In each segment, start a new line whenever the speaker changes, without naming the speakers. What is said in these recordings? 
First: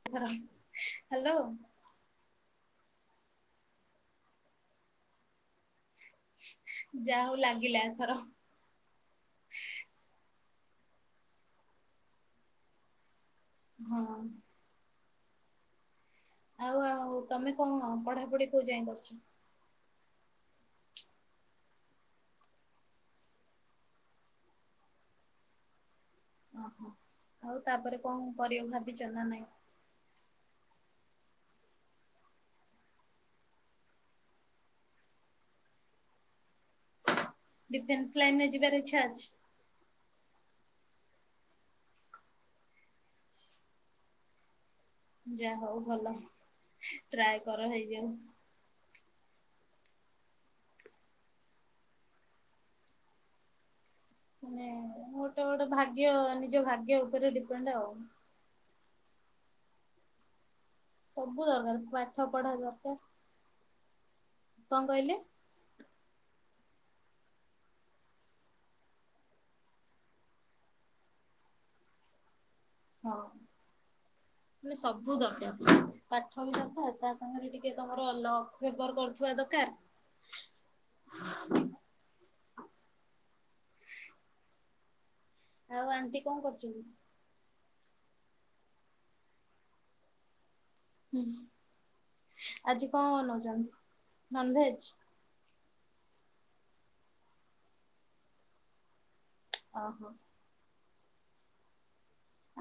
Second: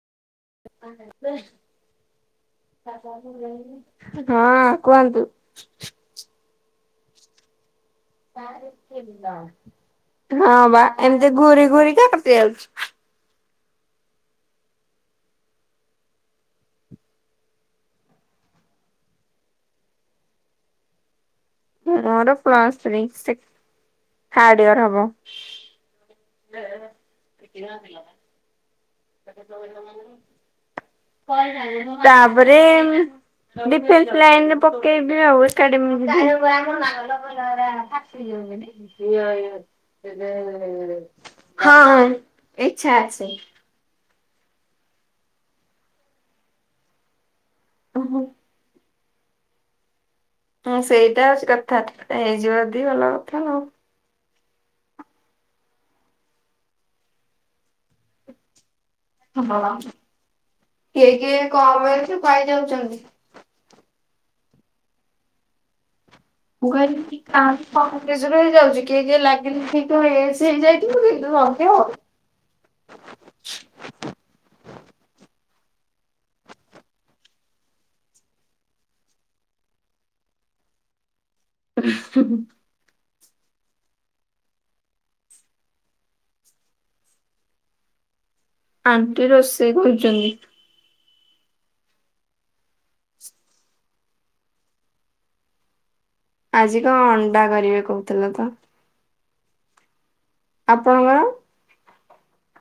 [inaudible] Hello
[inaudible] ହଁ କୁହନ୍ତୁ।
ଯାହା ହଉ ଲାଗିଲାଏଥର।
ହଁ ବା ଏମିତି ଘୋରି ଘୋରି କଟି ଯାଉଛି।
ହଁ ଆଉ ଆଉ ତମେ କଣ ପଢାପଢି କୋଉ ଯାଇ କରୁଛ।
ମୋର plus three Sheikh third year ହବ।
ଓହୋ ଆଉ ତାପରେ କଣ କରିବା ଭାବିଛ। ନା ନାଇଁ?
ତାପରେ ଡିଫେନ୍ସ ଲାଇନ ରେ ପକେଇବି ଆଉ ଏକାଡେମିକ୍
ଡିଫେନ୍ସ ଲାଇନରେ ଯିବାର ଇଚ୍ଛା ଅଛି?
[unintelligible] ହଁ ହଁ ଇଚ୍ଛା ଅଛି।
ଯାହା ହଉ ଭଲ, ଟ୍ରାଏ କର ହେଇଯାଉ।
ହୁଁ ସେଇଟା ଅଉଛି କଥା [unintelligible] ହେଇଯିବ ଯଦି ଭଲ କଥା ନାଊ
ନ ମୋଟେ ଗୋଟେ ଭାଗ୍ୟ ନିଜ ଭାଗ୍ୟ ଉପରେ ଡିପେଣ୍ଡ ଆଉ।
ହଁ କିଏ କିଏ
ସବୁ ଦରକାର
କମ ଏଜ୍
ପାଠ
ରୁ ପାଇଁ
ପଢା ଦରକାର
ଯାଉଛନ୍ତି।
କଣ କହିଲେ।
ମୁଁ କହିଲି କି ଆଜ [unintelligible] ହେଇଯାଉଛି କିଏ କିଏ ଲାଗିଲେ କି ତ ହେଇସି ହେଇଯାଇଥିବ। କିନ୍ତୁ ଜଲଦି ହଉନି।
ହଁ।
[inaudible]
ମନେ ସବୁ ଦରକାର ପାଠ ବି ଦରକାର ତା ସାଙ୍ଗରେ ଟିକେ ତମର ଲକ୍ ଫେବର କରୁଥିବା ଦରକାର
[inaudible]
[inaudible]
[inaudible]
ଆଉ ଆଣ୍ଟି କଣ କରୁଚନ୍ତି?
ଆଣ୍ଟି ରୋଷେଇ କରୁଚନ୍ତି।
ହୁଁ ଆଜି କଣ ବନଉଚନ୍ ନନଭେଜ୍?
ଆଜି କଣ ଅଣ୍ଡା କରିବେ କୋହୁଥିଲେ ତ?
ଅହୋ।
ଆପଣଙ୍କର?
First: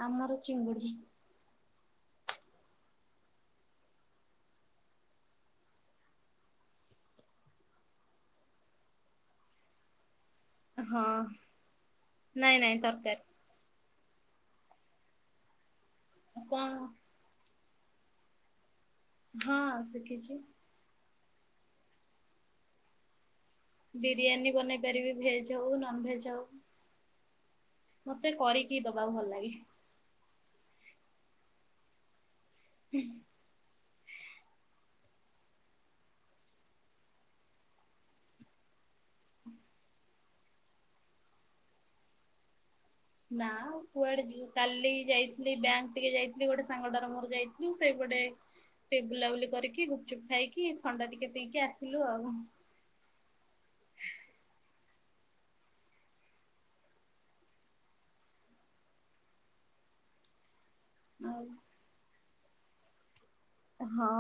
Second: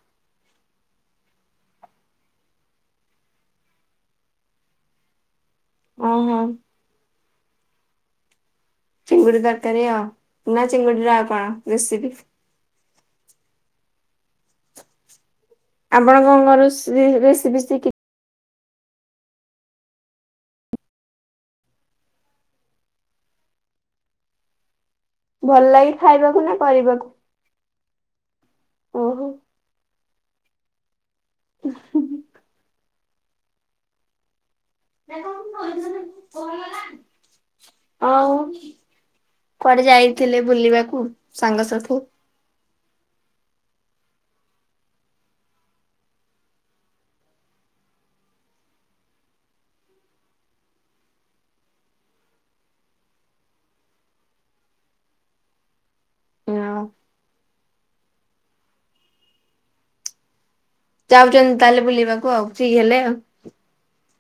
ଆମର ଚିଙ୍ଗୁଡି।
ଓ ହୋ। ଚିଙ୍ଗୁଡି ତରକାରୀ ଆଉ ନା
ହଁ
ଚିଙ୍ଗୁଡିର ଆଉ କଣ ରେସିପି?
ନାଇଁ ନାଇଁ ତରକାରି।
ଆପଣ କଣ କଣ ରେସି ରେସିପି ସିକି
ହଁ ଶିଖିଚି। ବିରିୟାନୀ ବନେଇ ପାରିବି। ଭେଜ
ଭଲ
ହଉ
ଲାଗେ
ନନ୍ ଭେଜ୍
ଖାଇବାକୁ
ହଉ
ନା କରିବାକୁ?
ମତେ କରିକି ଦବାକୁ
ଓହୋ
ଭଲ ଲାଗେ।
ହ [inaudible]
ହୁଁ।
ଆଉ କୁଆଡେ ଯାଇଥିଲେ ବୁଲିବାକୁ ସାଙ୍ଗସାଥିୁ [unintelligible]
ନା କୁଆଡେ ଯିବୁ କାଲି ଯାଇଥିଲି ବ୍ୟାଙ୍କ ଟିକେ ଯାଇଥିଲି ଗୋଟେ ସାଙ୍ଗଟାର ମୋର ଯାଇଥିଲୁ ସେଇପଟେ ଟିକେ ବୁଲାବୁଲି କରିକି ଗୁପଚୁପ୍ ଖାଇକି ଥଣ୍ଡା ଟିକେ ପି ଇକି ଆସିଲୁ ଆଉ।
ହଁ [unintelligible]
ଆଉ
ଯାଉଛନ୍ତି ତାହେଲେ ବୁଲିବାକୁ ଆଉ ଫ୍ରି ହେଲେ ଆଉ।
ହଁ।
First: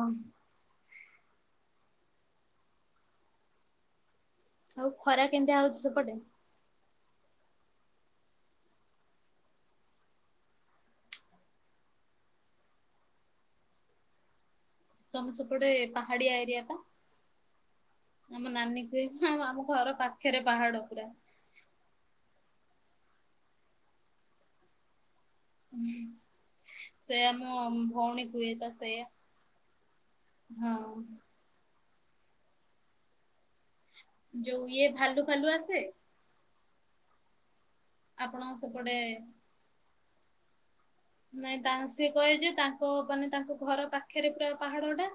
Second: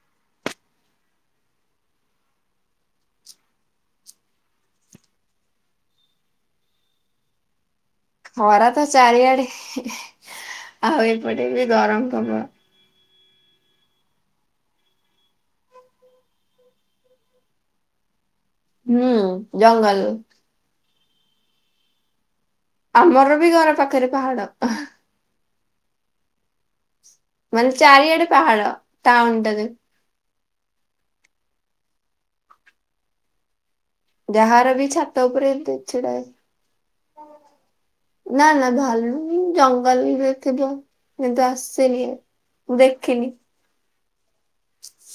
ଆଉ ଖରା କେମିତିଆ ହୋଉଚି ସେପଟେ?
ଖରା ତ ଚାରିଆଡେ ଆଉ ଏପଟେ ବି ଗରମ ପ୍ର
ତମେ ସେପଟେ ପାହାଡିଆ ଏରିଆ। ଆମ ନାନୀ
ହୁଁ
କୁହେ ଆମ ଘର
ଜଙ୍ଗଲ
ପାଖେରେ ପାହାଡ।
ଆମର ବି ଘର ପାଖେରେ ପାହାଡ।
ସେୟା ମୋ
ମାନେ ଚାରିଆଡେ
ଭୋଉଣୀ କୁହେ
ପାହାଡ
ପା ସେଇୟା।
ଟାଉନ ଟାରେ
ହଁ। ଯୋଉ
ଯାହାର ବି
ଇଏ ଭାଲୁ
ଛାତ ଉପରେ
ଫାଲୁ
ଏମିତି
ଆସେ
ଛିଡା ନାଁ
ଆପଣଙ୍କ
ନାଁ
ସେପଟେ
ଭାଲୁ ଜଙ୍ଗଲ ରେ ଥିବ। କିନ୍ତୁ
ନାଇଁ ତା
ଆସିନି
ସିଏ କହେ ଯେ
ମୁଁ
ତାଙ୍କ
ଦେଖିନି
ମାନେ ତାଙ୍କ ଘର ପାଖରେ ପୁରା ପାହାଡ ଟା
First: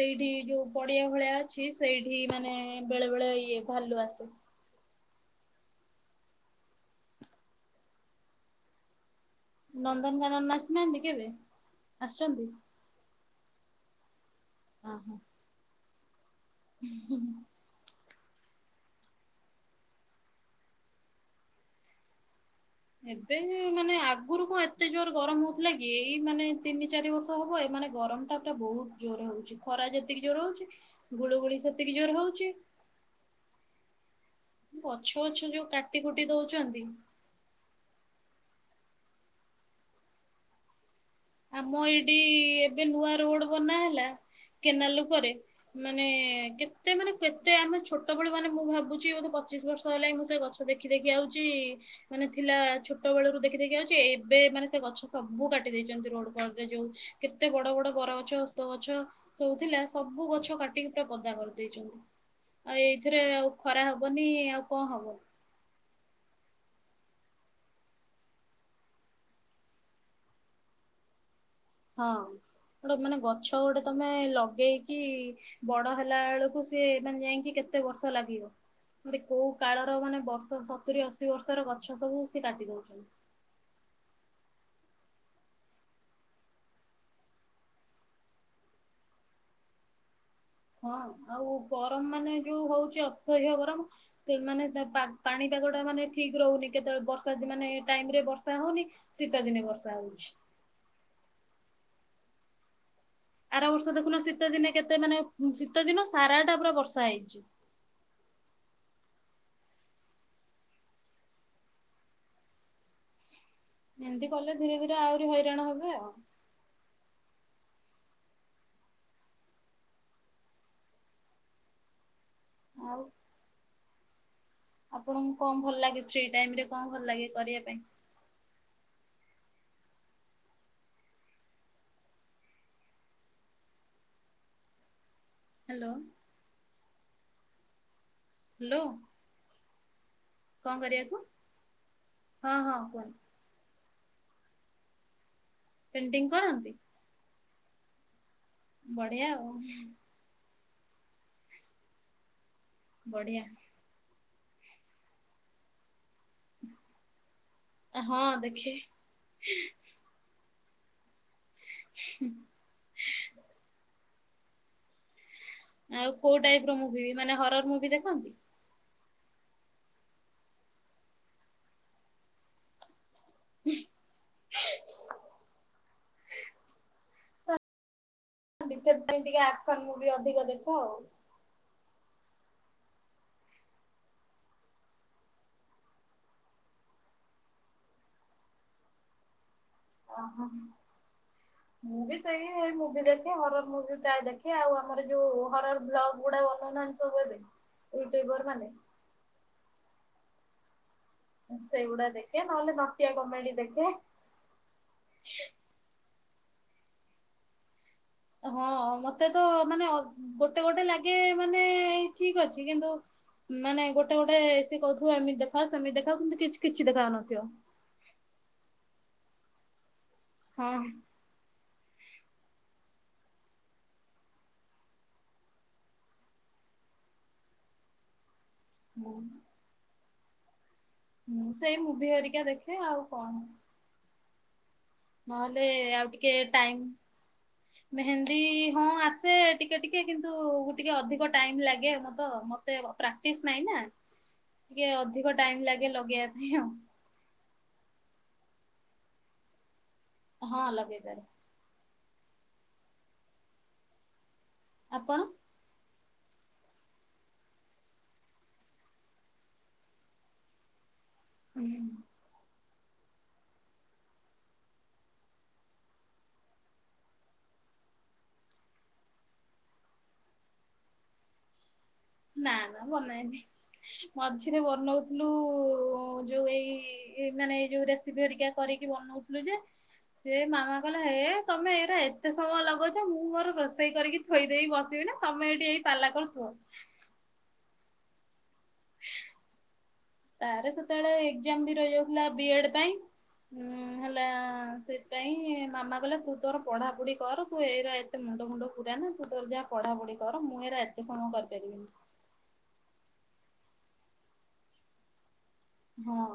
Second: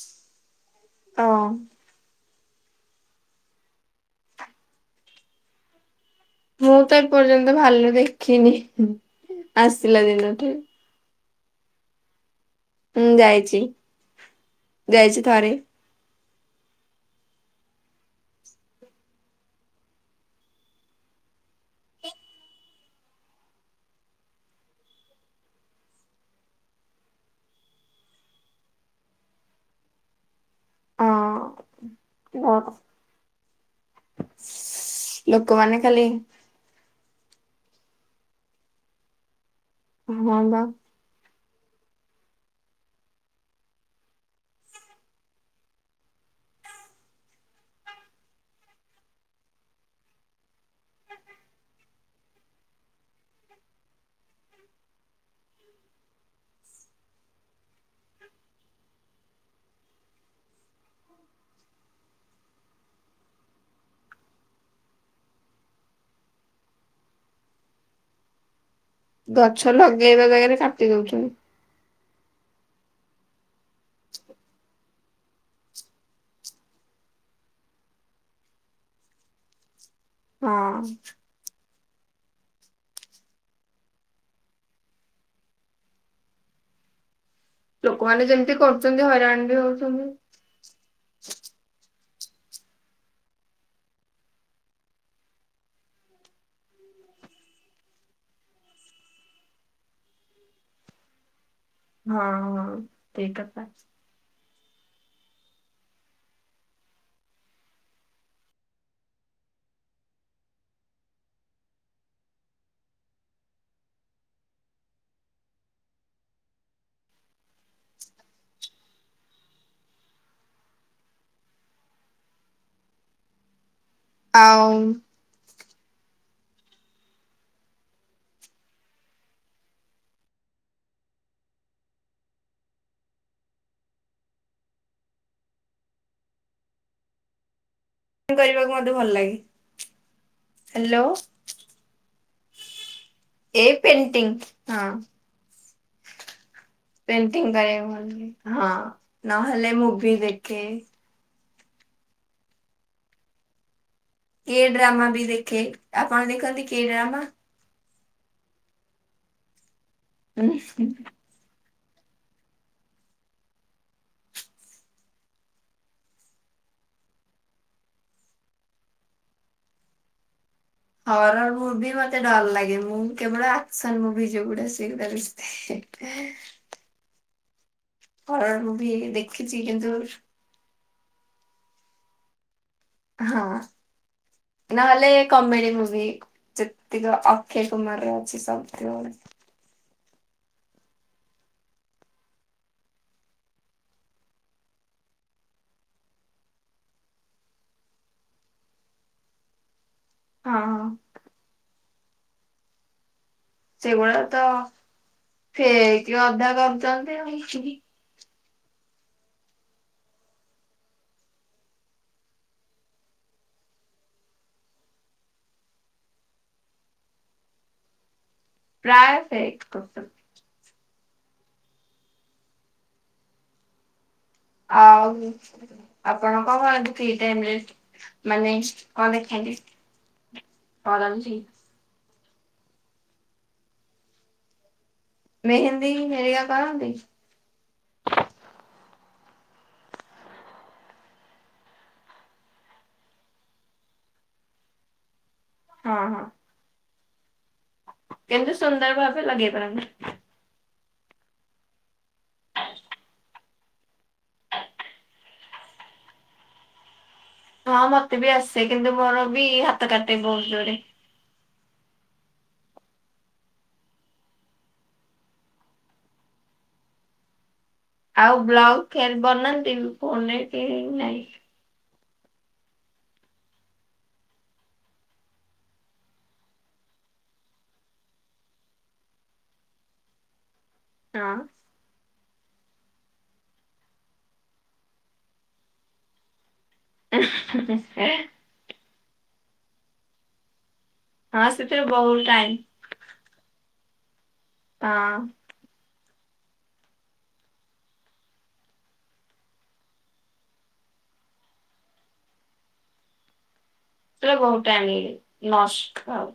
ସେଇଠି ଯୋଉ ପଡିଆ ଭଳିଆ
ହଁ
ଅଛି ସେଇଠି ମାନେ ବେଳେ ବେଳେ ଇଏ ଭାଲୁ ଆସେ।
ମୁଁ ତ ଏପର୍ଯ୍ୟନ୍ତ ଭାଲୁ ଦେଖିନି। ଆସିଲା ଦିନଠୁ
ନନ୍ଦନକାନନ ଆସିନାହାନ୍ତି କେବେ ଆସିଚନ୍ତି?
ହୁଁ ଯାଇଚି ଯାଇଚି ଥରେ।
ହୁଁ ହୁଁ [unintelligible] ଏବେ ମାନେ ଆଗରୁ କଣ ଏତେ ଜୋରେ ଗରମ ହୋ ଉଥିଲା କି ଏଇ ମାନେ ତିନି ଚାରି ବର୍ଷ ହବ ଏ ମାନେ ଗରମ ଉତାପଟା ବୋହୁତ ଜୋରେ ହୋଉଚି ଖରା ଯେତିକି ଜୋରେ ହୋଉଚି ଗୁଳୁଗୁଳି
ହଁ
ସେତିକି ଜୋରେ ହୋଉଚି। ଗଛ ଗଛ [unintelligible] ଯୋଉ
ଲୋକମାନେ
କାଟି
ଖାଲି
କୁଟି ଦୋଉଚନ୍ତି।
ହଁ ପା।
ଆମ ଏଇଠି ଏବେ ନୂଆ ରୋଡ ବନା ହେଲା କେନାଲ ଉପରେ। ମାନେ କେତେ ମାନେ କେତେ ଆମେ ଛୋଟବେଳୁ ମାନେ ମୁଁ ଭାବୁଛି ବୋଧେ ପଚିଶ ବର୍ଷ ହେଲା ମୁଁ ସେ ଗଛ ଦେଖି ଦେଖି ଆଉଚି। ମାନେ ଥିଲା ଛୋଟ ବେଳରୁ ଦେଖି ଦେଖି ଆଉଛି ଏବେ ମାନେ ସେଗଛ ସବୁ କାଟି ଦେଇଛି। ଯେମିତି ରୋଡକରରେ ଯୋଉ କେତେ ବଡ ବଡ ବରଗଛ ହସ୍ତଗଛ। ସଉଥିଲା ସବୁ ଗଛ କାଟିକି ପୁରା ପଦା କରିଦେଇଛନ୍ତି। ଆଉ ଏଇଥିରେ ଆଉ ଖରା ହବନି ଆଉ କଣ ହବ?
ଗଛ ଲଗେଇବା ଜାଗାରେ କାଟି ଦଉଛନ୍ତି।
ହଁ ଗୋଟେ ମାନେ ଗଛ ଗୋଟେ ତମେ ଲଗେଇ କି ବଡ ହେଲାବେଳକୁ ସିଏ ମାନେ ଯାଇକି କେତେ ବର୍ଷ ଲାଗିବ। [unintelligible] କୋଉ କାଳର ମାନେ ବର୍ଷ
ହଁ।
ସତୁରି ଅଶିବର୍ଷର ଗଛ ସବୁ ସିଏ କାଟି ଦଉଛନ୍ତି।
ଲୋକମାନେ ଯେମିତି କରୁଚନ୍ତି ହଇରାଣବି ହଉଛନ୍ତି।
ହଁ ଆଉ ଗରମ ମାନେ ଯୋଉ ହଉଛି ଅସହ୍ୟ ଗରମ। ସେମାନେ ସେ ପାଗ ପାଣିପାଗଟା ମାନେ ଠିକ ରହୁନି କେତେବେଳେ ବର୍ଷାଦିନ ମାନେ ଟାଇମରେ ବର୍ଷା ହଉନି। ଶୀତଦିନେ ବର୍ଷା ହଉଛି।
ହଁ ହଁ ଠିକ୍ କଥା।
ଆରବର୍ଷ ଦେଖୁନ ଶୀତଦିନେ କେତେ ମାନେ ଶୀତଦିନ ସାରାଟା ପୁରା ବର୍ଷା ହେଇଛି। ଏମେତି କଲେ ଧୀରେ ଧୀରେ ଆହୁରି ହଇରାଣ ହେବ ଆଉ। ଆଉ।
ଆଉ।
ଆପଣଙ୍କୁ କଣ ଭଲଲାଗେ ଫ୍ରି ଟାଇମରେ କଣ ଭଲଲାଗେ କରିବା ପାଇଁ? ହାଲୋ।
ପେଣ୍ଟିଙ୍ଗ କରିବାକୁ
ହ୍ୟାଲୋ
ମତେ ଭଲଲାଗେ।
କଣ କରିବାକୁ ହଁ ହଁ?
ଏ ପେଣ୍ଟିଙ୍ଗ ହଁ।
ପେଣ୍ଟିଙ୍ଗ କରନ୍ତି।
ପେଣ୍ଟିଙ୍ଗ କରିବାକୁ ଭଲଲାଗେ ହଁ
ବଢିଆ
ହଁ
ଆଉ
ନହେଲେ ମୁଭି ଦେଖେ।
ବଢିଆ।
କିଏ ଡ୍ରାମାବି ଦେଖେ ଆପଣ ଦେଖନ୍ତିକି ଡ୍ରାମା।
ହଁ ଦେଖେ ହେଁ।
ଉୁଁ ହୁଁ।
[unintelligible] ଆଉ କୋଉ ଟାଇପର ମୁଭି ମାନେ ହରହର ମୁଭିଦେଖ।
ହରହର ମୁଭି ମତେ ଡରଲାଗେ ମୁଁ। କେବଳ ଆକ୍ସନ ମୁଭି ଯୋଉଗୁଡା ସେଇଗୁଡା ବେଶୀ ଦେଖେ। ହରର
[unintelligible]
ମୁଭି
ଟିକେ
ଦେଖିଛି
ଆକ୍ସନ
କିନ୍ତୁ
ମୁଭି ଅଧିକ ଦେଖ ଆଉ।
ହଁ ନହେଲେ କମେଡି ମୁଭିି। ଯେତିକି ଅକ୍ଷୟ କୁମାର ଅଛି ସବୁ।
ଅହ।
[inaudible]
ମୁଁବି ସେଇ ଏଇ ମୁଭି ଦେଖେ ହରହର ମୁଭି ପ୍ରାୟ ଦେଖେ ଆଉ ଆମର ଯୋଉ ହରହର ବ୍ଲଗ ଗୁଡା ବନଉନାହାନ୍ତି। [unintelligible] ଏଇଯୋଉ ଗଡମାନେ।
ହଁ।
ସେଗୁଡା ଦେଖେ ନହେଲେ ନଟିଆ କମେଡି ଦେଖେ।
ସେଗୁଡାତ ସେଇ [unintelligible] କରୁଛନ୍ତି ଆଉ।
ହଁ ମତେତ ମାନେ ଅ ଗୋଟେ ଗୋଟେ ଲାଗେ ମାନେ ଠିକ ଅଛି କିନ୍ତୁ ମାନେ ଗୋଟେ ଗୋଟେ ସିଏ କହୁଥିବ ଏମିତି ଦେଖ ସେମିତି ଦେଖ କିନ୍ତୁ କିଛି କିଛି ଦେଖାହଉନଥିବ।
ପ୍ରାୟ ସେ।
ହଁ
ଆଉ ଆପଣ କଣ କରନ୍ତି ଫ୍ରି ଟାଇମରେ? ମାନେ କଣ ଦେଖାନ୍ତି, କରନ୍ତି?
ମୁଁ ସେଇ ମୁଭି ହେରିକା ଦେଖେ ଆଉ କଣ? ନହଲେ
ମେହେନ୍ଦୀ
ଆଉ ଟିକେ
ହେରିକା
ଟାଇମ୍
କରନ୍ତି?
ମେହେନ୍ଦୀ ହଁ ଆସେ ଟିକେ ଟିକେ କିନ୍ତୁ ଟିକେ ଅଧିକ ଟାଇମ୍ ଲାଗେ ମତ ମ ତେ ପ୍ରାକ୍ଟିସ୍ ନାଇଁ ନା ଟିକେ ଅଧିକ ଟାଇମ୍ ଲାଗେ
ହଁ ହଁ।
ଲଗେଇବା ପାଇଁ ଆଉ।
କିନ୍ତୁ ସୁନ୍ଦର ଭାବେ ଲଗେଇ ପାରନ୍ତି।
ହଁ ଲଗେଇପାରେ। ଆପଣ?
ହଁ ମତେ ବି ଆସେ କିନ୍ତୁ ମୋର ବି ହାତ କାଟେ ବହୁତ ଜୋରେ।
ହୁଁ
ଆଉ ବ୍ଲାଉଜ୍ କେମିତି ବନାନ୍ତି କଣ ନାଇଁ କେଇଁ ନାଇଁ?
ନାଁ ନାଁ ବନାଏନି। ମଝିରେ ବନଉଥୁଲୁ ଯୋଉ ଏଇ ଏମାନେ ଏଇ ଯୋଉ ରେସିପି ହେରିକା। କରିକି ବନଉଥିଲୁ ଯେ
[inaudible]
ସେ ମାମା କହିଲା ହେ ତମେ ଏରା ଏ ତେ ସମୟ ଲଗଉଛ ମୁଁ ମୋର ରୋଷେଇ କରିକି ଥୋଇ ଦେଇ ବସିବି ନା ତମେ ଏଇଠି ଏଇ ପାଲା କରୁଥୁବ।
[unintelligible]
ତାର ସେତେବେଳେ
ହଁ
ଏକ୍ଜାମ୍ ବି
ସେଥିରେ ବହୁତ
ରହିଯାଉଥିଲା
ଟାଇମ
ବିଏଡ଼୍ ପାଇଁ। ହୁଁ ହେଲା
ହଁ
ସେଇଥିପାଇଁ ମାମା କହିଲା [unintelligible] ତୋର ପଢ଼ାପଢି କର ତୁ ଏଇରା ଏତେ ମୁଣ୍ଡ ଫୁଣ୍ଡ ପୁରାନା ତୁ ତୋର ଯା ପଢ଼ାପଢି କର ମୁଁ ହେରା ଏ ଏତେ ସମୟ କରିପାରିବିନି।
[unintelligible] ବହୁତ ଟାଇମ୍ ନଷ୍ଟ
ହଁ
ଆଉ।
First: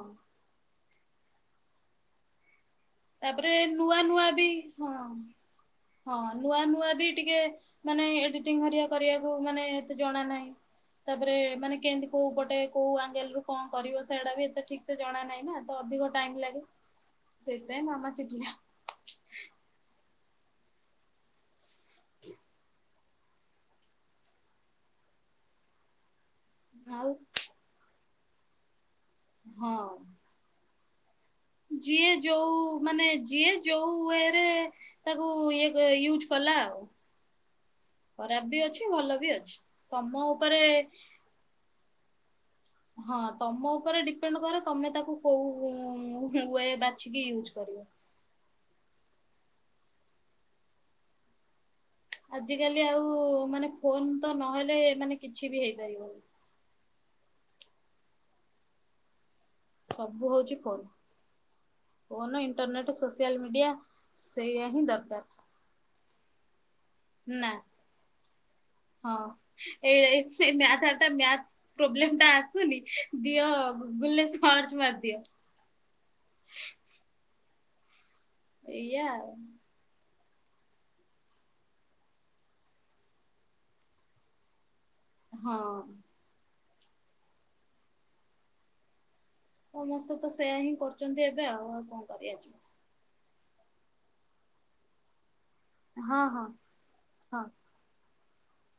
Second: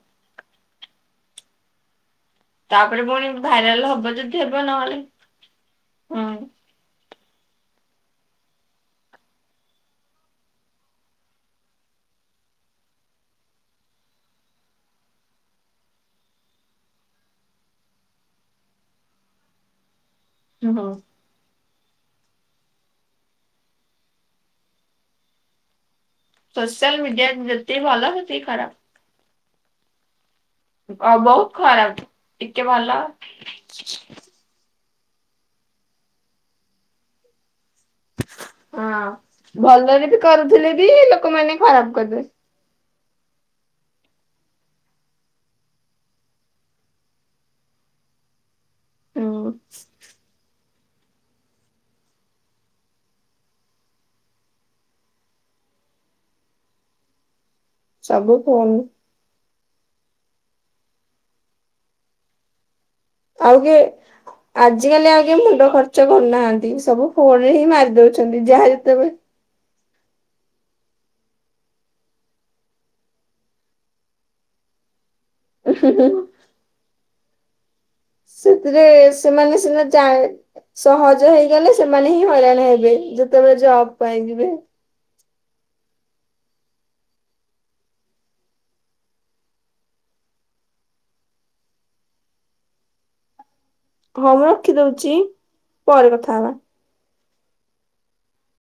ପୁଣି
ତାପରେ
ଭାଇରାଲ
ନୂଆ
ହବ
ନୂଆ
ଯଦି
ବି
ହେବ
ହଁ,
ନହେଲେ
ହଁ ନୂଆ
ହୁଁ
ନୂଆ ବି ଟିକେ ମାନେ ଏଡିଟିଂ ହରିକା କରିବାକୁ ମାନେ ଏତେ ଜଣା ନାହିଁ। ତାପରେ ମାନେ କେମିତି କୋଉ ପଟେ କୋଉ ଆଙ୍ଗେଲରୁ କଣ କରିବ ସେଏଟା ବି ଏତେ ଠିକ୍ ସେ ଜଣା ନାଇଁ ନା ତ ଅଧିକ ଟାଇମ୍ ଲାଗେ। ସେଥିପାଇଁ ମାମା ଚିଡ଼ିଲା।
ଓହୋ।
[inaudible]
ସୋସିଆଲ୍
ଆଉ
ମିଡିଆ ଯେତିକି ଭଲ ସେତିକି ଖରାପ୍।
ହଁ।
ଆଉ ବୋଉ?
ଯିଏ ଯୋଉ ମାନେ ଯିଏ ଯୋଉ ହୁଏ ସେ ତାକୁ ଇଏ କ ୟୁଜ୍ କଲା ଆଉ। ଖରାପ୍ ବି ଅଛି
ହଁ
ଭଲ ବି ଅଛି,
ଭଲରେ ବି
ତମ ଉପରେ
କରୁଥିଲେ ବି ଲୋକମାନେ ଖରାପ୍ କରିଦେବେ।
ହଁ ତମ ଉପରେ ଡିପେଣ୍ଡ କରେ ତମେ ତାକୁ କୋଉ ଉଁ ହୁଁ ୱେଏ ବାଛିକି ୟୁଜ୍ କରିବ।
[unintelligible]
ଆଜିକାଲି ଆଉ ମାନେ ଫୋନ୍ ତ ନହେଲେ ମାନେ କିଛି ବି ହେଇପାରିବନି।
ସବୁ ଫୋନରେ।
ସବୁ ହଉଛି ଫୋନ୍, ଫୋନ୍ ଇଣ୍ଟରନେଟ ସୋ
ଆଉ କି ଆଜିକାଲି ଆଉ କିଏ ମୁଣ୍ଡ ଖର୍ଚ୍ଚ ଖର୍ଚ୍ଚ କରୁନାହାନ୍ତି ସବୁ ଫୋନ
ନା
ରେ ହିଁ ମାରି ଦଉଛନ୍ତି ଯାହା ଯେତେବେଳେ
ହଁ ଏଇ ସେ ମ୍ୟାଥତା ମ୍ୟାଥ ପ୍ରୋବ୍ଲେମ ଟା ଆସୁନି ଦିଅ ଗୁଗୁଲ ରେ ସର୍ଚ୍ଚ ମାରିଦିଅ।
ଉ, ହୁଁ, ହୁଁ। ସେଥିରେ
ଏଇଆ ଆଉ
ସେମାନେ ସିନା ଯାଣି ସହଜ ହେଇଗଲେ ସେମାନେ ହିଁ ହଇରାଣ ହେବେ ଯେତେବେଳେ ଜବ ପାଇଁ ଯିବେ।
ହଁ। ସମସ୍ତେ ତ ସେୟା ହିଁ କରୁଚନ୍ତି ଏବେ ଆଉ, ଆଉ କଣ କରିବା।
ଘରେ ରଖିଦଉଚି।
ହଁ, ହଁ, ହଁ।